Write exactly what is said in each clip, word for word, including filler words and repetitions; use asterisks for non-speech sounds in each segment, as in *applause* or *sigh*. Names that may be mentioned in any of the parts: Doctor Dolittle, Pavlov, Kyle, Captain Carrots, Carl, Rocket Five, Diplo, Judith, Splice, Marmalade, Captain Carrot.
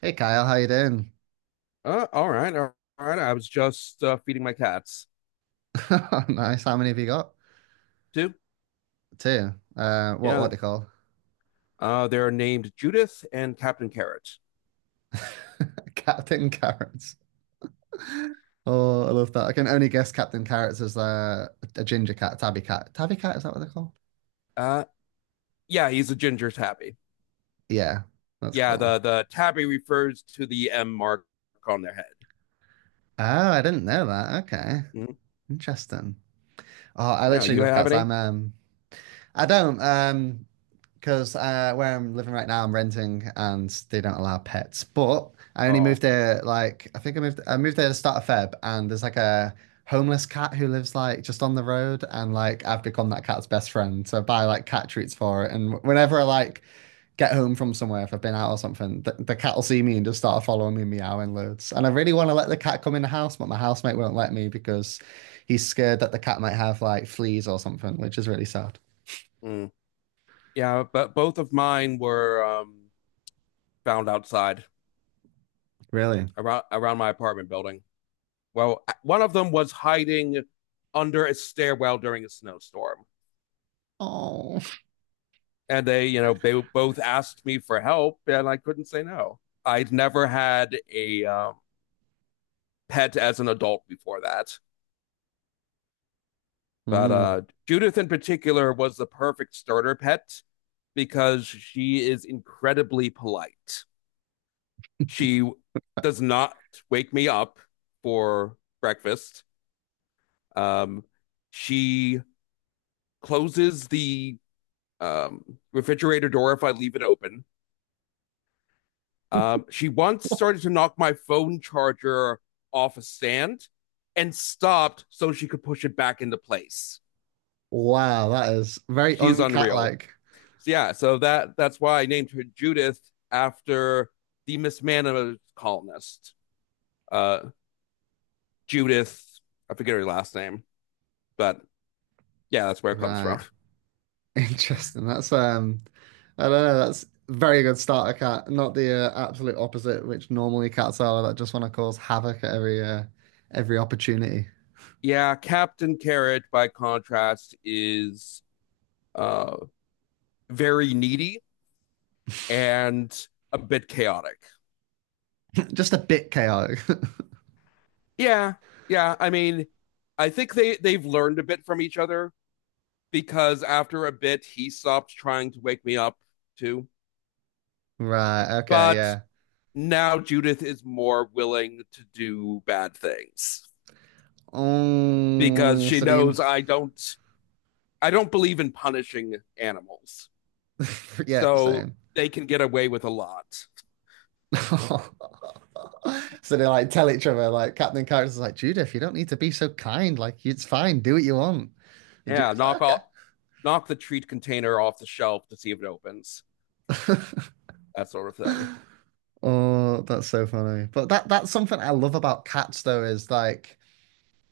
Hey Kyle, how you doing? Uh, all right, all right. I was just uh, feeding my cats *laughs* Nice. How many have you got? too. Two. Uh, what Yeah, what they call? uh, they're named Judith and Captain Carrot. *laughs* Captain Carrots. Oh, I love that. I can only guess Captain Carrots as uh, a ginger cat, tabby cat. Tabby cat, is that what they're called? Uh, yeah, he's a ginger tabby. Yeah, that's Yeah, cool. the the tabby refers to the M mark on their head. Oh, I didn't know that. Okay. Mhm. Interesting. Oh, I Yeah, literally you love have a cats. I'm name? um I don't um because uh, where I'm living right now, I'm renting and they don't allow pets. But I only moved Oh, there like I think I moved I moved there to start of Feb, and there's like a homeless cat who lives like just on the road, and like I've become that cat's best friend. So I buy like cat treats for it, and whenever I like get home from somewhere, if I've been out or something, the, the cat will see me and just start following me, meowing loads. And I really want to let the cat come in the house, but my housemate won't let me because he's scared that the cat might have like fleas or something, which is really sad. mm. yeah, but both of mine were um, found outside Really. around around my apartment building. Well, one of them was hiding under a stairwell during a snowstorm. Oh. And they you know they both asked me for help and I couldn't say no. I'd never had a um, pet as an adult before that, but uh, Mm. Judith in particular was the perfect starter pet because she is incredibly polite. She does not wake me up for breakfast. um, she closes the um, refrigerator door if I leave it open. Um, she once started to knock my phone charger off a stand and stopped so she could push it back into place. Wow, that is very She is unreal. uncat-like. So yeah, so that that's why I named her Judith after the Miss Manor columnist, uh, Judith. I forget her last name, but yeah, that's where it comes Right. from. *laughs* *laughs* Interesting. That's um I don't know, that's very good starter cat, not the uh, absolute opposite, which normally cats are that just want to cause havoc at every uh, every opportunity. Yeah, Captain Carrot, by contrast, is uh, very needy and a bit chaotic. *laughs* Just a bit chaotic. *laughs* Yeah, yeah. I mean, I think they they've learned a bit from each other because after a bit he stopped trying to wake me up too. Right, okay, But yeah. now Judith is more willing to do bad things because Oh, she so the in knows I don't, I don't believe in punishing animals. *laughs* yeah, So same. they can get away with a lot. *laughs* So they like tell each other, like Captain Character's like, Judith, you don't need to be so kind, like it's fine, do what you want. And Yeah, Judith's knock like, all, knock the treat container off the shelf to see if it opens. okay. That sort of thing. *laughs* Oh, that's so funny. But that that's something I love about cats though is like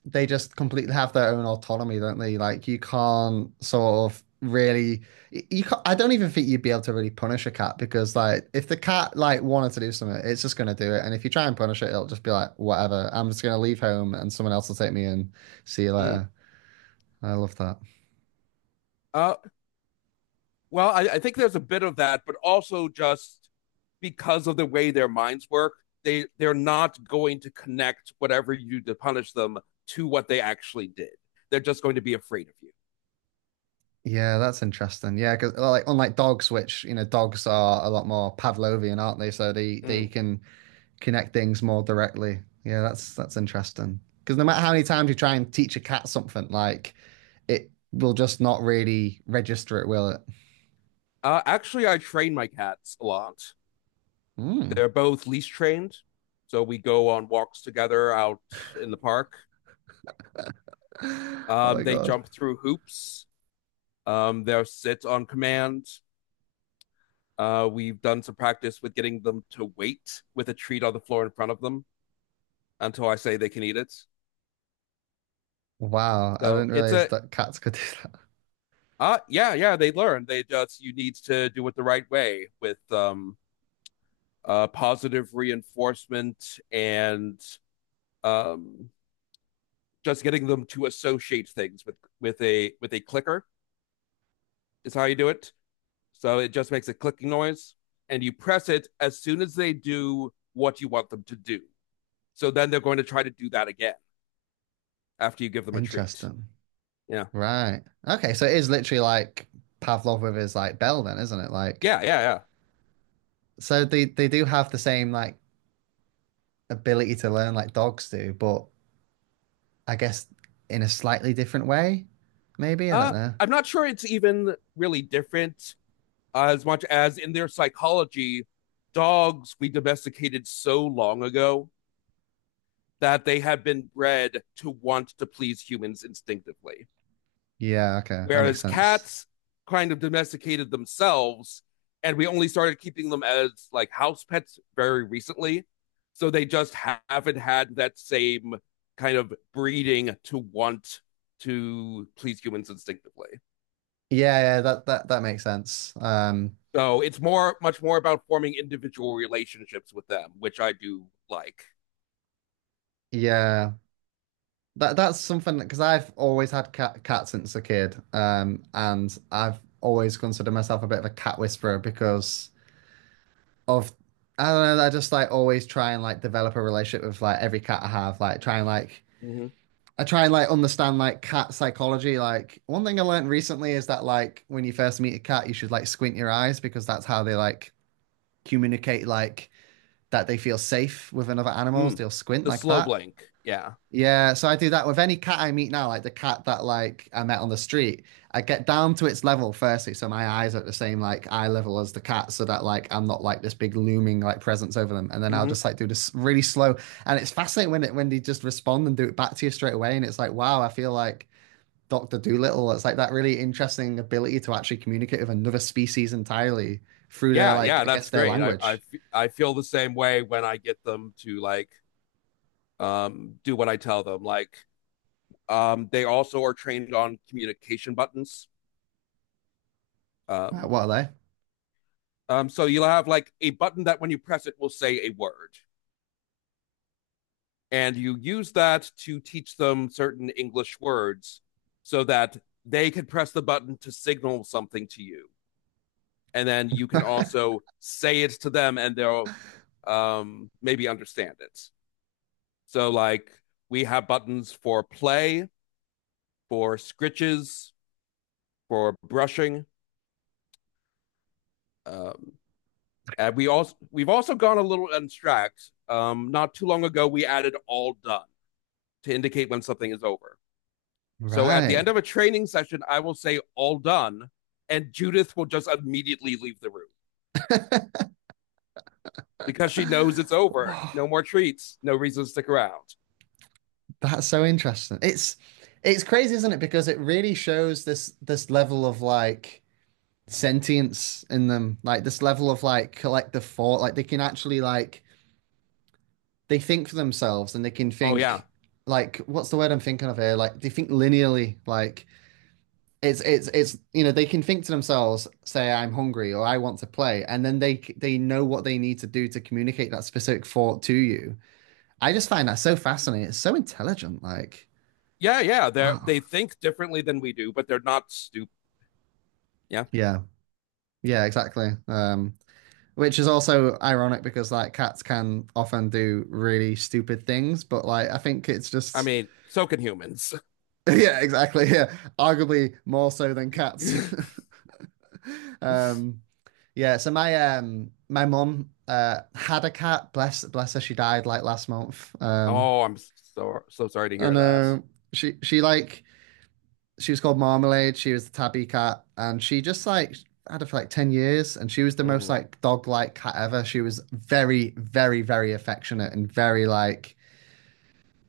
they just completely have their own autonomy, don't they? Like you can't sort of really y- you can't, I don't even think you'd be able to really punish a cat because like if the cat like wanted to do something, it's just gonna do it. And if you try and punish it, it'll just be like, whatever, I'm just gonna leave home and someone else will take me in. See you Mm. later. I love that. Uh Well, I, I think there's a bit of that, but also just because of the way their minds work, they they're not going to connect whatever you do to punish them to what they actually did. They're just going to be afraid of you. Yeah, that's interesting. Yeah, because like unlike dogs, which you know, dogs are a lot more Pavlovian, aren't they? So they they Mm. can connect things more directly. Yeah, that's that's interesting. Because no matter how many times you try and teach a cat something, like it will just not really register it, will it? Uh, actually, I train my cats a lot. Mm. They're both leash trained, so we go on walks together out in the park. *laughs* Oh my Um, they God. jump through hoops. Um, they'll sit on command. Uh, we've done some practice with getting them to wait with a treat on the floor in front of them until I say they can eat it. Wow, I So didn't it's realize a that cats could do *laughs* that. uh yeah, yeah, they learn. They just, you need to do it the right way with um uh positive reinforcement and um just getting them to associate things with with a with a clicker is how you do it. So it just makes a clicking noise and you press it as soon as they do what you want them to do. So then they're going to try to do that again after you give them a treat. Interesting. Yeah. Right. Okay, so it is literally like Pavlov with his like bell then, isn't it? Like Yeah, yeah, yeah. so they they do have the same like ability to learn like dogs do, but I guess in a slightly different way, maybe. I don't Uh know. I'm not sure it's even really different as much as in their psychology, dogs we domesticated so long ago that they have been bred to want to please humans instinctively. Yeah, okay. That makes Whereas sense. cats kind of domesticated themselves, and we only started keeping them as like house pets very recently. So they just haven't had that same kind of breeding to want to please humans instinctively. Yeah, yeah, that that that makes sense. Um So it's more, much more about forming individual relationships with them, which I do like. yeah. That that's something because I've always had cat cats since a kid. Um, and I've always considered myself a bit of a cat whisperer because of I don't know, I just like always try and like develop a relationship with like every cat I have, like try and like Mm-hmm. I try and like understand like cat psychology. Like one thing I learned recently is that like when you first meet a cat, you should like squint your eyes because that's how they like communicate like that they feel safe with another animals. Mm. They'll squint The like slow that. blink, yeah. Yeah, so I do that with any cat I meet now, like the cat that like I met on the street. I get down to its level firstly, so my eyes are at the same like eye level as the cat, so that like I'm not like this big looming like presence over them. And then I'll just Mm-hmm. like do this really slow, and it's fascinating when it when they just respond and do it back to you straight away. And it's like, wow, I feel like Doctor Dolittle. It's like that really interesting ability to actually communicate with another species entirely through their Yeah, like yeah. I guess That's their great. I, I, language. I feel the same way when I get them to like um do what I tell them. Like um, they also are trained on communication buttons. Right, Um, what are um, so you'll have like a button that when you press it will say a word, and you use that to teach them certain English words so that they can press the button to signal something to you. And then you they? can *laughs* also say it to them and they'll um, maybe understand it. So, like, we have buttons for play, for scritches, for brushing. Um, and we also we've also gone a little abstract. Um, not too long ago, we added all done to indicate when something is over. So at the Right. end of a training session, I will say, all done. And Judith will just immediately leave the room because she knows it's *sighs* over. Wow. No more treats. No reason to stick around. That's so interesting. It's it's crazy, isn't it? Because it really shows this this level of like sentience in them, like this level of like collective thought. Like they can actually like they think for themselves and they can Oh, yeah. think like what's the word I'm thinking of here? Like they think linearly. Like it's it's it's you know they can think to themselves, say I'm hungry or I want to play, and then they they know what they need to do to communicate that specific thought to you. I just find that so fascinating. It's so intelligent. Like Yeah, yeah. They wow, they think differently than we do, but they're not stupid. Yeah. yeah. Yeah, exactly. Um, which is also ironic because like cats can often do really stupid things, but like I think it's I just mean, so can humans. *laughs* yeah, exactly. Yeah, arguably more so than cats. *laughs* *laughs* Um, yeah. So my um my mum uh had a cat. Bless bless her. She died like last month. Um, oh, I'm so so sorry to and hear that. uh, she she like she was called Marmalade. She was the tabby cat, and she just like had her for like ten years and she was the most Mm, like dog like cat ever. She was very, very, very affectionate and very like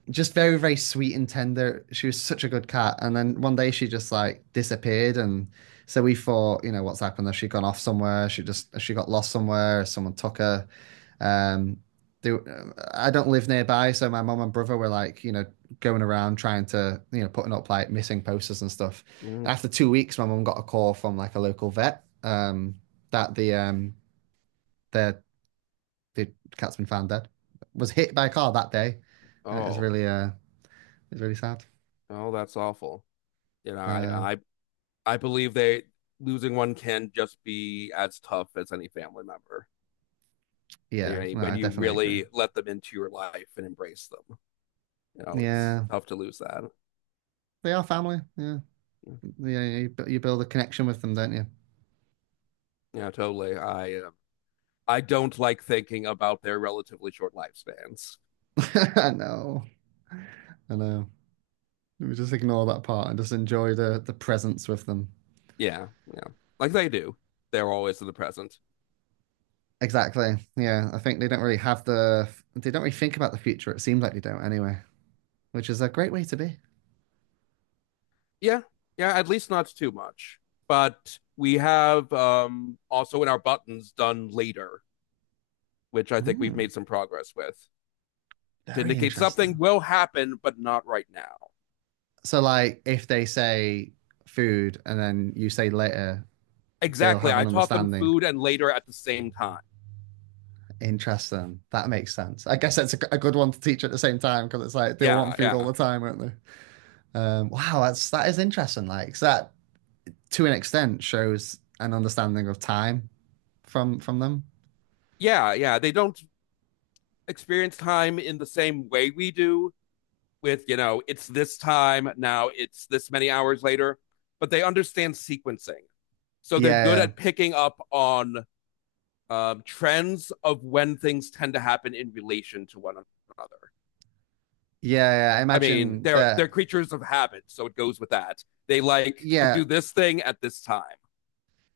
just very, very sweet and tender. She was such a good cat. And then one day she just like disappeared. And so we thought, you know, what's happened? Has she gone off somewhere? She just, she got lost somewhere? Someone took her. Um, they, I don't live nearby, so my mum and brother were like, you know, going around trying to, you know, putting up like missing posters and stuff. mm. And after two weeks, my mum got a call from like a local vet um, that the um, the the cat's been found dead, was hit by a car that day, and it was Oh, really uh, it's really sad. oh, that's awful. You know, Uh, I I I believe they, losing one can just be as tough as any family member. yeah, You know, no, when I you definitely agree. really let them into your life and embrace them. You know, it's Yeah, tough to lose that. they are family. Yeah, Mm. yeah, you, you build a connection with them, don't you? Yeah, totally. I uh, I don't like thinking about their relatively short lifespans. *laughs* I know, I know. Let me just ignore that part and just enjoy the the presence with them. Yeah, yeah, like they do. They're always in the present. Exactly. Yeah, I think they don't really have the they don't really think about the future. It seems like they don't anyway, which is a great way to be. Yeah, yeah. At least not too much. But we have um, also in our buttons done later, which I think we've Mm, made some progress with to very indicate something interesting. will happen, but not right now. So like if they say food and then you say later, they'll Exactly. have I an taught them understanding. food and later at the same time. Interesting. That makes sense. I guess that's a a good one to teach at the same time because it's like they'll want Yeah, food all yeah. the time, won't they? Um, wow, that's that is interesting. Like 'cause that to an extent shows an understanding of time from from them. Yeah, yeah, they don't experience time in the same way we do with, you know, it's this time now, it's this many hours later, but they understand sequencing. So they're good Yeah, at picking up on um, trends of when things tend to happen in relation to one another. yeah, yeah. I I mean, imagine they're they're that. creatures of habit, so it goes with that. They like to Yeah, do this thing at this time.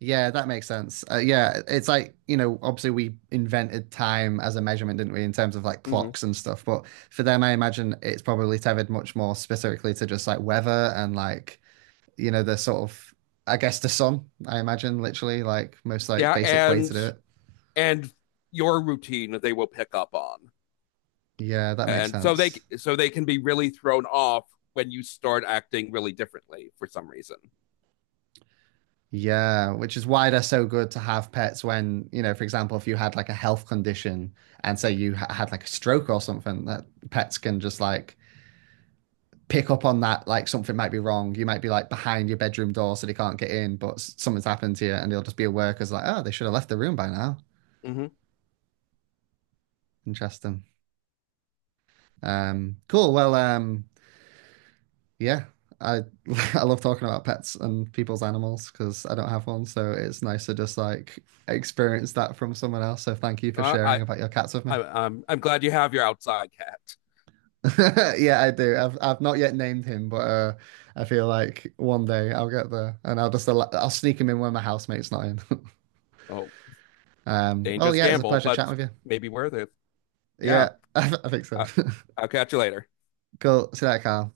yeah, that makes sense. Uh, yeah, it's like you know, obviously we invented time as a measurement, didn't we, in terms of like Mhm. clocks and stuff. But for them, I imagine it's probably tethered much more specifically to just like weather and like you know the sort of I guess the sun. I imagine literally like most like Yeah, basic way to and do it. and your routine they will pick up on. Yeah, that makes And so they sense. so they can be really thrown off when you start acting really differently for some reason. Yeah, which is why they're so good to have pets when, you know, for example, if you had like a health condition and say you ha- had like a stroke or something, that pets can just like pick up on that, like something might be wrong. You might be like behind your bedroom door so they can't get in, but something's happened to you and they'll just be aware because like, oh, they should have left the room by now. Mm-hmm. Interesting. Um, cool. Well, um, yeah, I *laughs* I love talking about pets and people's animals because I don't have one, so it's nice to just like experience that from someone else. So thank you for Uh, sharing I, about your cats with me. I I'm I'm glad you have your outside cat. *laughs* Yeah, I do. I've I've not yet named him, but uh, I feel like one day I'll get there and I'll just allow, I'll sneak him in when my housemate's not in. *laughs* Oh, Um, well, dangerous yeah, it's a gamble, pleasure chatting but with you. maybe worth it. Yeah, Yeah, *laughs* I, I think so. uh, *laughs* I'll catch you later. Cool. See you later, Carl.